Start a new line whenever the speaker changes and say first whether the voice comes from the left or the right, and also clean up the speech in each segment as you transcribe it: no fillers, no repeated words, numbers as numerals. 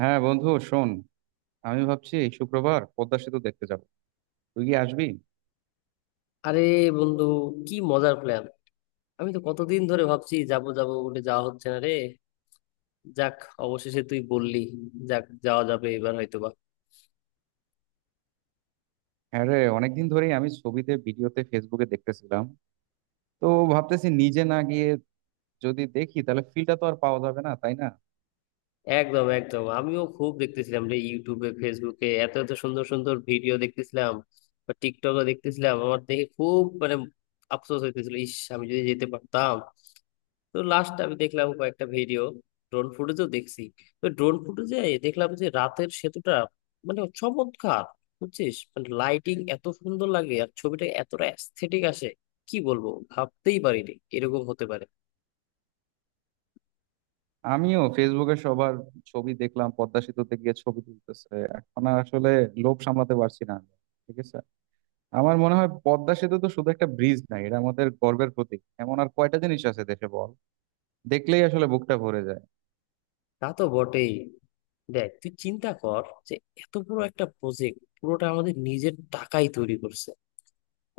right: হ্যাঁ বন্ধু শোন, আমি ভাবছি এই শুক্রবার পদ্মা সেতু দেখতে যাব। তুই কি আসবি?
left: আরে বন্ধু, কি মজার প্ল্যান! আমি তো কতদিন ধরে ভাবছি যাবো যাবো বলে যাওয়া হচ্ছে না রে। যাক, অবশেষে তুই বললি। যাক, যাওয়া যাবে এবার হয়তোবা।
right: হ্যাঁ রে, অনেকদিন ধরেই আমি ছবিতে ভিডিওতে ফেসবুকে দেখতেছিলাম। তো ভাবতেছি, নিজে না গিয়ে যদি দেখি তাহলে ফিলটা তো আর পাওয়া যাবে না, তাই না?
left: একদম একদম, আমিও খুব দেখতেছিলাম রে, ইউটিউবে ফেসবুকে এত এত সুন্দর সুন্দর ভিডিও দেখতেছিলাম। বা টিকটকও দেখতেছিলাম। আমার দেখে খুব মানে আফসোস হইতেছিল, ইস আমি যদি যেতে পারতাম। তো লাস্ট আমি দেখলাম কয়েকটা ভিডিও, ড্রোন ফুটেজও দেখছি। তো ড্রোন ফুটেজে দেখলাম যে রাতের সেতুটা মানে চমৎকার। বুঝছিস, মানে লাইটিং এত সুন্দর লাগে আর ছবিটা এতটা অ্যাস্থেটিক আসে, কি বলবো। ভাবতেই পারিনি এরকম হতে পারে।
right: আমিও ফেসবুকে সবার ছবি দেখলাম, পদ্মা সেতুতে গিয়ে ছবি তুলতেছে। এখন আর আসলে লোভ সামলাতে পারছি না আমি। ঠিক আছে, আমার মনে হয় পদ্মা সেতু তো শুধু একটা ব্রিজ নাই, এটা আমাদের গর্বের প্রতীক। এমন আর কয়টা জিনিস আছে দেশে, বল? দেখলেই আসলে বুকটা ভরে যায়।
left: তা তো বটেই। দেখ তুই চিন্তা কর যে এত বড় একটা প্রজেক্ট পুরোটা আমাদের নিজের টাকাই তৈরি করছে।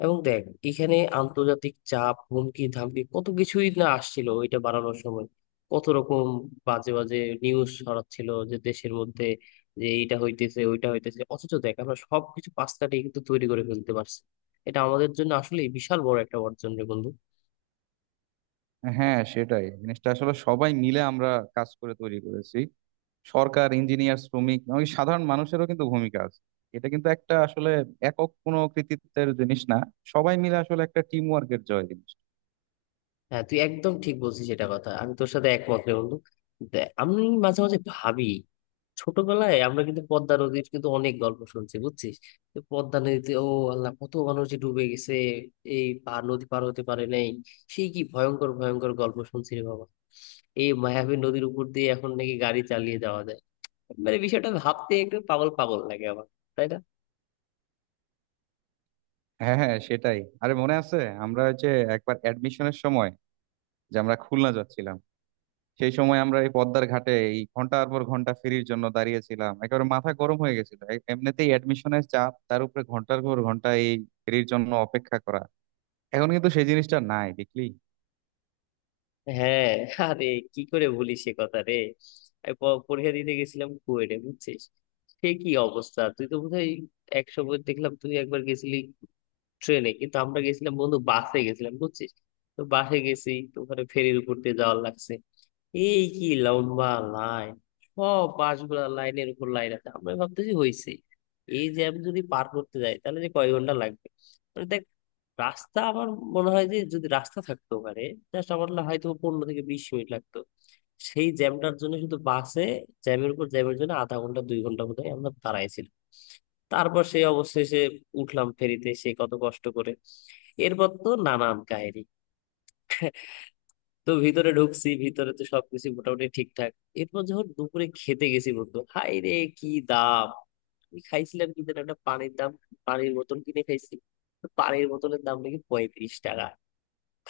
left: এবং দেখ, এখানে আন্তর্জাতিক চাপ, হুমকি ধামকি কত কিছুই না আসছিল ওইটা বানানোর সময়। কত রকম বাজে বাজে নিউজ ছড়াচ্ছিল যে দেশের মধ্যে, যে এইটা হইতেছে ওইটা হইতেছে, অথচ দেখ আমরা সবকিছু পাশ কাটিয়ে কিন্তু তৈরি করে ফেলতে পারছি। এটা আমাদের জন্য আসলে বিশাল বড় একটা অর্জন রে বন্ধু।
right: হ্যাঁ, সেটাই। জিনিসটা আসলে সবাই মিলে আমরা কাজ করে তৈরি করেছি। সরকার, ইঞ্জিনিয়ার, শ্রমিক, এমনকি সাধারণ মানুষেরও কিন্তু ভূমিকা আছে। এটা কিন্তু একটা আসলে একক কোনো কৃতিত্বের জিনিস না, সবাই মিলে আসলে একটা টিম ওয়ার্কের জয় জিনিস।
left: হ্যাঁ, তুই একদম ঠিক বলছিস, এটা কথা আমি তোর সাথে একমত রে বন্ধু। দেখ, আমি মাঝে মাঝে ভাবি, ছোটবেলায় আমরা কিন্তু পদ্মা নদীর কিন্তু অনেক গল্প শুনছি বুঝছিস। তো পদ্মা নদীতে ও আল্লাহ, কত মানুষ যে ডুবে গেছে, এই পার নদী পার হতে পারে নাই। সেই কি ভয়ঙ্কর ভয়ঙ্কর গল্প শুনছি রে বাবা। এই মায়াবী নদীর উপর দিয়ে এখন নাকি গাড়ি চালিয়ে যাওয়া যায়, মানে বিষয়টা ভাবতে একটু পাগল পাগল লাগে আমার, তাই না?
right: হ্যাঁ হ্যাঁ, সেটাই। আরে মনে আছে আমরা ওই যে একবার অ্যাডমিশনের সময় যে আমরা খুলনা যাচ্ছিলাম, সেই সময় আমরা এই পদ্মার ঘাটে এই ঘন্টার পর ঘন্টা ফেরির জন্য দাঁড়িয়েছিলাম, একেবারে মাথা গরম হয়ে গেছিল। এমনিতেই অ্যাডমিশনের চাপ, তার উপরে ঘন্টার পর ঘন্টা এই ফেরির জন্য অপেক্ষা করা। এখন কিন্তু সেই জিনিসটা নাই, দেখলি?
left: হ্যাঁ। আরে কি করে ভুলিস সে কথা রে। আমি পরীক্ষা দিতে গেছিলাম কুয়েটে, বুঝছিস। সে কি অবস্থা! তুই তো বোধহয়, এক সময় দেখলাম তুই একবার গেছিলি ট্রেনে, কিন্তু আমরা গেছিলাম বন্ধু বাসে গেছিলাম বুঝছিস। তো বাসে গেছি তো ওখানে ফেরির উপর দিয়ে যাওয়ার লাগছে। এই কি লম্বা লাইন! সব বাসগুলা লাইনের উপর লাইন আছে। আমরা ভাবতেছি হয়েছে, এই জ্যাম যদি পার করতে যাই তাহলে যে কয় ঘন্টা লাগবে। মানে দেখ, রাস্তা আমার মনে হয় যে যদি রাস্তা থাকতো পারে, জাস্ট আমার না হয়তো 15 থেকে 20 মিনিট লাগতো। সেই জ্যামটার জন্য শুধু বাসে, জ্যামের উপর জ্যামের জন্য আধা ঘন্টা 2 ঘন্টা বোধ হয় আমরা দাঁড়াইছিলাম। তারপর সেই অবশেষে উঠলাম ফেরিতে, সে কত কষ্ট করে। এরপর তো নানান কাহিনী। তো ভিতরে ঢুকছি, ভিতরে তো সবকিছু মোটামুটি ঠিকঠাক। এরপর যখন দুপুরে খেতে গেছি বন্ধু, হাই রে কি দাম! আমি খাইছিলাম কি যেন একটা, পানির দাম, পানির বোতল কিনে খাইছি, তো পানির বোতলের দাম নাকি 35 টাকা।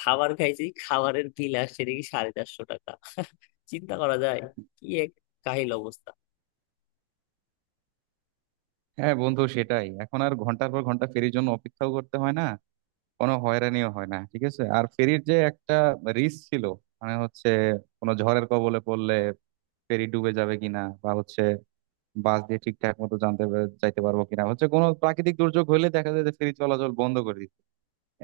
left: খাবার খাইছি, খাবারের বিল আসছে নাকি 450 টাকা। চিন্তা করা যায়? কি এক কাহিল অবস্থা।
right: হ্যাঁ বন্ধু সেটাই, এখন আর ঘন্টার পর ঘন্টা ফেরির জন্য অপেক্ষাও করতে হয় না, কোনো হয়রানিও হয় না। ঠিক আছে, আর ফেরির যে একটা রিস্ক ছিল, মানে হচ্ছে কোনো ঝড়ের কবলে পড়লে ফেরি ডুবে যাবে কিনা, বা হচ্ছে বাস দিয়ে ঠিকঠাক মতো যাইতে পারবো কিনা, হচ্ছে কোনো প্রাকৃতিক দুর্যোগ হলে দেখা যায় যে ফেরি চলাচল বন্ধ করে দিচ্ছে।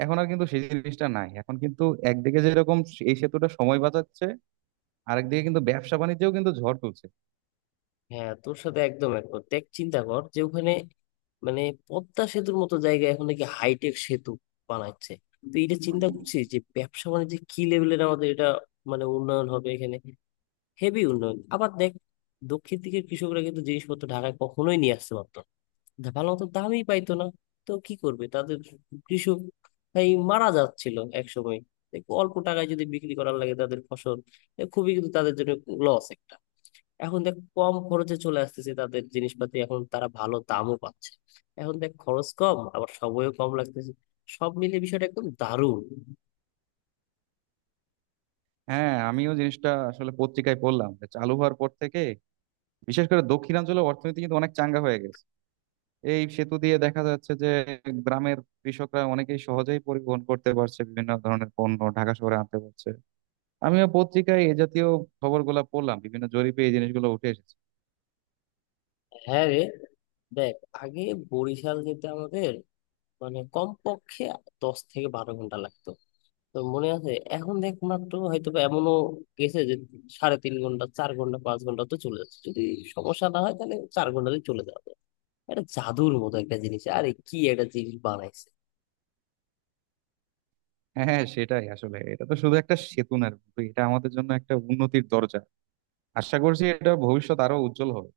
right: এখন আর কিন্তু সেই জিনিসটা নাই। এখন কিন্তু একদিকে যেরকম এই সেতুটা সময় বাঁচাচ্ছে, আরেকদিকে কিন্তু ব্যবসা বাণিজ্যেও কিন্তু ঝড় তুলছে।
left: হ্যাঁ তোর সাথে একদম একমত। দেখ চিন্তা কর যে ওখানে, মানে পদ্মা সেতুর মতো জায়গায় এখন নাকি হাইটেক সেতু বানাচ্ছে। তো এটা চিন্তা করছি যে ব্যবসা বাণিজ্যে কি লেভেলের আমাদের এটা মানে উন্নয়ন হবে এখানে, হেভি উন্নয়ন। আবার দেখ, দক্ষিণ দিকের কৃষকরা কিন্তু জিনিসপত্র ঢাকায় কখনোই নিয়ে আসতে পারতো না। ভালো মতো দামই পাইতো না। তো কি করবে তাদের কৃষক, এই মারা যাচ্ছিল এক সময়। অল্প টাকায় যদি বিক্রি করার লাগে তাদের ফসল, এ খুবই কিন্তু তাদের জন্য লস একটা। এখন দেখ কম খরচে চলে আসতেছে তাদের জিনিসপাতি, এখন তারা ভালো দামও পাচ্ছে। এখন দেখ খরচ কম, আবার সময়ও কম লাগতেছে। সব মিলে বিষয়টা একদম দারুণ।
right: হ্যাঁ, আমিও জিনিসটা আসলে পত্রিকায় পড়লাম যে চালু হওয়ার পর থেকে বিশেষ করে দক্ষিণাঞ্চলের অর্থনীতি কিন্তু অনেক চাঙ্গা হয়ে গেছে। এই সেতু দিয়ে দেখা যাচ্ছে যে গ্রামের কৃষকরা অনেকেই সহজেই পরিবহন করতে পারছে, বিভিন্ন ধরনের পণ্য ঢাকা শহরে আনতে পারছে। আমিও পত্রিকায় এই জাতীয় খবরগুলো পড়লাম, বিভিন্ন জরিপে এই জিনিসগুলো উঠে এসেছে।
left: হ্যাঁ রে। দেখ আগে বরিশাল যেতে আমাদের মানে কমপক্ষে 10 থেকে 12 ঘন্টা লাগতো, তো মনে আছে। এখন দেখ মাত্র হয়তো বা, এমনও গেছে যে 3.5 ঘন্টা, 4 ঘন্টা, 5 ঘন্টা তো চলে যাচ্ছে। যদি সমস্যা না হয় তাহলে 4 ঘন্টাতে চলে যাবে। এটা জাদুর মতো একটা জিনিস, আরে কি একটা জিনিস বানাইছে!
right: হ্যাঁ সেটাই, আসলে এটা তো শুধু একটা সেতু না রে বন্ধু, এটা আমাদের জন্য একটা উন্নতির দরজা। আশা করছি এটা ভবিষ্যৎ আরো উজ্জ্বল হবে।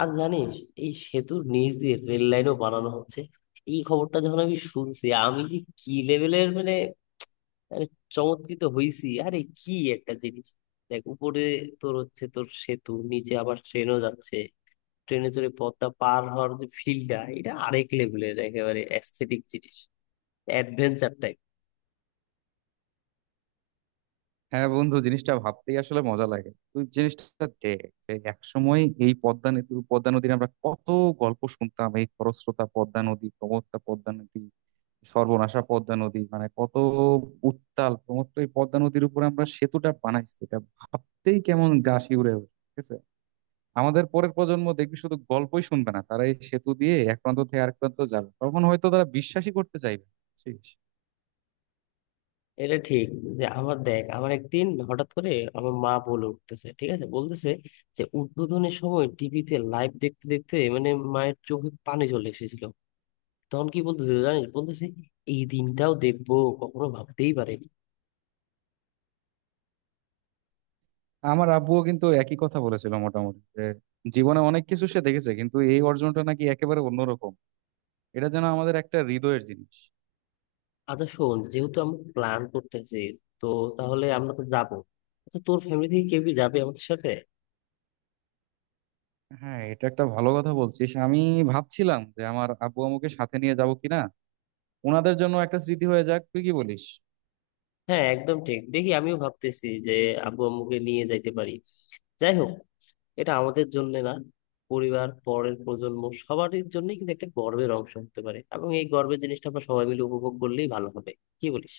left: আর জানিস, এই সেতুর নিচ দিয়ে রেল লাইনও বানানো হচ্ছে। এই খবরটা যখন আমি শুনছি, আমি যে কি লেভেলের মানে, মানে চমৎকৃত হইছি। আরে কি একটা জিনিস! দেখ উপরে তোর হচ্ছে তোর সেতু, নিচে আবার ট্রেনও যাচ্ছে। ট্রেনে চড়ে পথটা পার হওয়ার যে ফিলটা, এটা আরেক লেভেলের একেবারে অ্যাস্থেটিক জিনিস, অ্যাডভেঞ্চার।
right: হ্যাঁ বন্ধু, জিনিসটা ভাবতেই আসলে মজা লাগে। তুই জিনিসটা দেখ, যে একসময় এই পদ্মা নদীর আমরা কত গল্প শুনতাম, এই খরস্রোতা পদ্মা নদী, প্রমত্তা পদ্মা নদী, সর্বনাশা পদ্মা নদী, মানে কত উত্তাল প্রমত্ত এই পদ্মা নদীর উপরে আমরা সেতুটা বানাইছি, এটা ভাবতেই কেমন গা শিউরে ওঠে, ঠিক আছে। আমাদের পরের প্রজন্ম দেখবি শুধু গল্পই শুনবে না, তারা এই সেতু দিয়ে এক প্রান্ত থেকে আরেক প্রান্ত যাবে, তখন হয়তো তারা বিশ্বাসই করতে চাইবে না, বুঝছিস?
left: এটা ঠিক। যে আমার, দেখ আমার একদিন হঠাৎ করে আমার মা বলে উঠতেছে, ঠিক আছে বলতেছে যে উদ্বোধনের সময় টিভিতে লাইভ দেখতে দেখতে মানে মায়ের চোখে পানি চলে এসেছিল। তখন কি বলতেছে জানিস, বলতেছে এই দিনটাও দেখবো কখনো ভাবতেই পারিনি।
right: আমার আব্বুও কিন্তু একই কথা বলেছিল মোটামুটি, যে জীবনে অনেক কিছু সে দেখেছে, কিন্তু এই অর্জনটা নাকি একেবারে অন্যরকম। এটা যেন আমাদের একটা হৃদয়ের জিনিস।
left: আচ্ছা শোন, যেহেতু আমরা প্ল্যান করতেছি, তো তাহলে আমরা তো যাবো, আচ্ছা তোর ফ্যামিলি থেকে কেউ কি যাবে আমাদের সাথে?
right: হ্যাঁ, এটা একটা ভালো কথা বলছিস। আমি ভাবছিলাম যে আমার আব্বু আম্মুকে সাথে নিয়ে যাব কিনা, ওনাদের জন্য একটা স্মৃতি হয়ে যাক। তুই কি বলিস?
left: হ্যাঁ একদম ঠিক, দেখি আমিও ভাবতেছি যে আব্বু আম্মুকে নিয়ে যাইতে পারি। যাই হোক, এটা আমাদের জন্য না, পরিবার, পরের প্রজন্ম সবারই জন্য কিন্তু একটা গর্বের অংশ হতে পারে, এবং এই গর্বের জিনিসটা আমরা সবাই মিলে উপভোগ করলেই ভালো হবে। কি বলিস?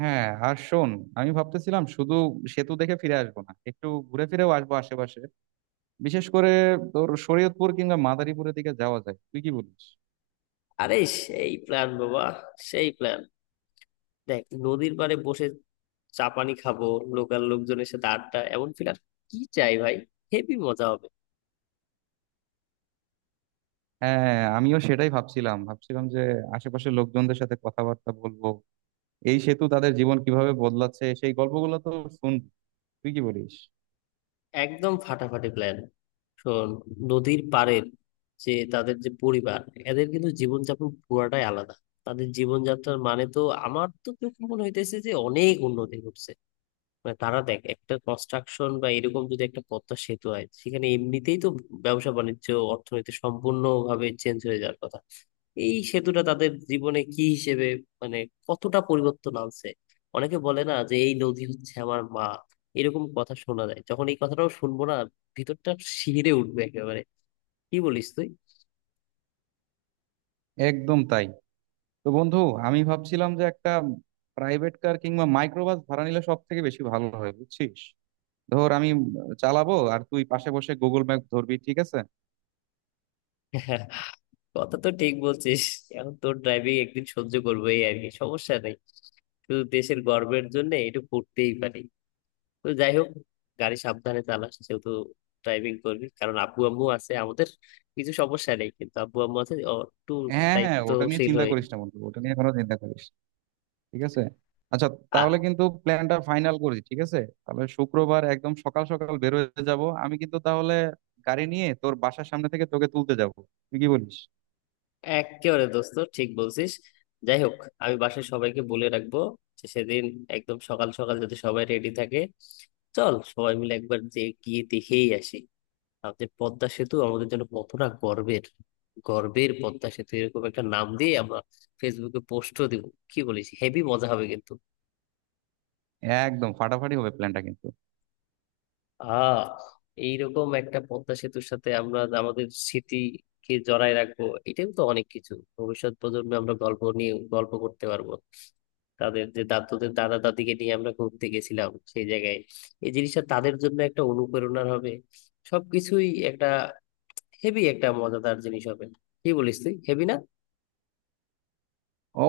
right: হ্যাঁ আর শোন, আমি ভাবতেছিলাম শুধু সেতু দেখে ফিরে আসবো না, একটু ঘুরে ফিরেও আসবো আশেপাশে। বিশেষ করে তোর শরীয়তপুর কিংবা মাদারীপুরের দিকে যাওয়া যায়। তুই কি বলিস?
left: আরে, সেই প্ল্যান বাবা, সেই প্ল্যান। দেখ নদীর পাড়ে বসে চা পানি খাবো, লোকাল লোকজনের সাথে আড্ডা, এমন ফিল আর কি চাই ভাই। হেভি মজা হবে।
right: হ্যাঁ আমিও সেটাই ভাবছিলাম, ভাবছিলাম যে আশেপাশের লোকজনদের সাথে কথাবার্তা বলবো, এই সেতু তাদের জীবন কিভাবে বদলাচ্ছে সেই গল্পগুলো তো শুন। তুই কি বলিস?
left: একদম ফাটাফাটি প্ল্যান। শোন, নদীর পাড়ের যে, তাদের যে পরিবার, এদের কিন্তু জীবনযাপন পুরাটাই আলাদা। তাদের জীবনযাত্রার মানে তো, আমার তো চোখে মনে হইতেছে যে অনেক উন্নতি ঘটছে। মানে তারা দেখ, একটা কনস্ট্রাকশন বা এরকম যদি একটা পদ্মা সেতু হয় সেখানে, এমনিতেই তো ব্যবসা বাণিজ্য অর্থনীতি সম্পূর্ণভাবে চেঞ্জ হয়ে যাওয়ার কথা। এই সেতুটা তাদের জীবনে কি হিসেবে মানে কতটা পরিবর্তন আনছে। অনেকে বলে না যে এই নদী হচ্ছে আমার মা, এরকম কথা শোনা যায়, যখন এই কথাটাও শুনবো না, ভিতরটা শিহরে উঠবে একেবারে। কি বলিস তুই?
right: একদম তাই। তো বন্ধু, আমি ভাবছিলাম যে একটা প্রাইভেট কার কিংবা মাইক্রোবাস ভাড়া নিলে সব থেকে বেশি ভালো হয়, বুঝছিস? ধর আমি চালাবো, আর তুই পাশে বসে গুগল ম্যাপ ধরবি, ঠিক আছে?
left: কথা তো ঠিক বলছিস। এখন তোর ড্রাইভিং একদিন সহ্য করবো, এই আর কি, সমস্যা নেই। শুধু দেশের গর্বের জন্য এটা করতেই পারি। তো যাই হোক, গাড়ি সাবধানে চালাস যেহেতু ড্রাইভিং করবি, কারণ আব্বু আম্মু আছে আমাদের। কিছু সমস্যা নেই কিন্তু আব্বু আম্মু আছে, ও একটু
right: হ্যাঁ হ্যাঁ, ওটা নিয়ে
left: দায়িত্বশীল
right: চিন্তা
left: হয়ে।
right: করিস না বন্ধু, ওটা নিয়ে কোনো চিন্তা করিস না। ঠিক আছে। আচ্ছা,
left: আ,
right: তাহলে কিন্তু প্ল্যানটা ফাইনাল করি, ঠিক আছে? তাহলে শুক্রবার একদম সকাল সকাল বের হয়ে যাব। আমি কিন্তু তাহলে গাড়ি নিয়ে তোর বাসার সামনে থেকে তোকে তুলতে যাব। তুই কি বলিস?
left: একেবারে দোস্ত, ঠিক বলছিস। যাই হোক, আমি বাসায় সবাইকে বলে রাখবো যে সেদিন একদম সকাল সকাল যদি সবাই রেডি থাকে, চল সবাই মিলে একবার যে গিয়ে দেখেই আসি, আমাদের পদ্মা সেতু আমাদের জন্য কতটা গর্বের। গর্বের পদ্মা সেতু, এরকম একটা নাম দিয়ে আমরা ফেসবুকে পোস্টও দিব। কি বলিস, হেভি মজা হবে কিন্তু।
right: একদম ফাটাফাটি হবে প্ল্যানটা কিন্তু।
left: আহ, এইরকম একটা পদ্মা সেতুর সাথে আমরা আমাদের স্মৃতিকে জড়ায় রাখবো, এটাই তো অনেক কিছু। ভবিষ্যৎ প্রজন্মে আমরা গল্প নিয়ে গল্প করতে পারবো, তাদের যে দাদুদের দাদা দাদিকে নিয়ে আমরা ঘুরতে গেছিলাম সেই জায়গায়। এই জিনিসটা তাদের জন্য একটা অনুপ্রেরণার হবে। সবকিছুই একটা হেভি একটা মজাদার জিনিস হবে। কি বলিস তুই, হেভি না?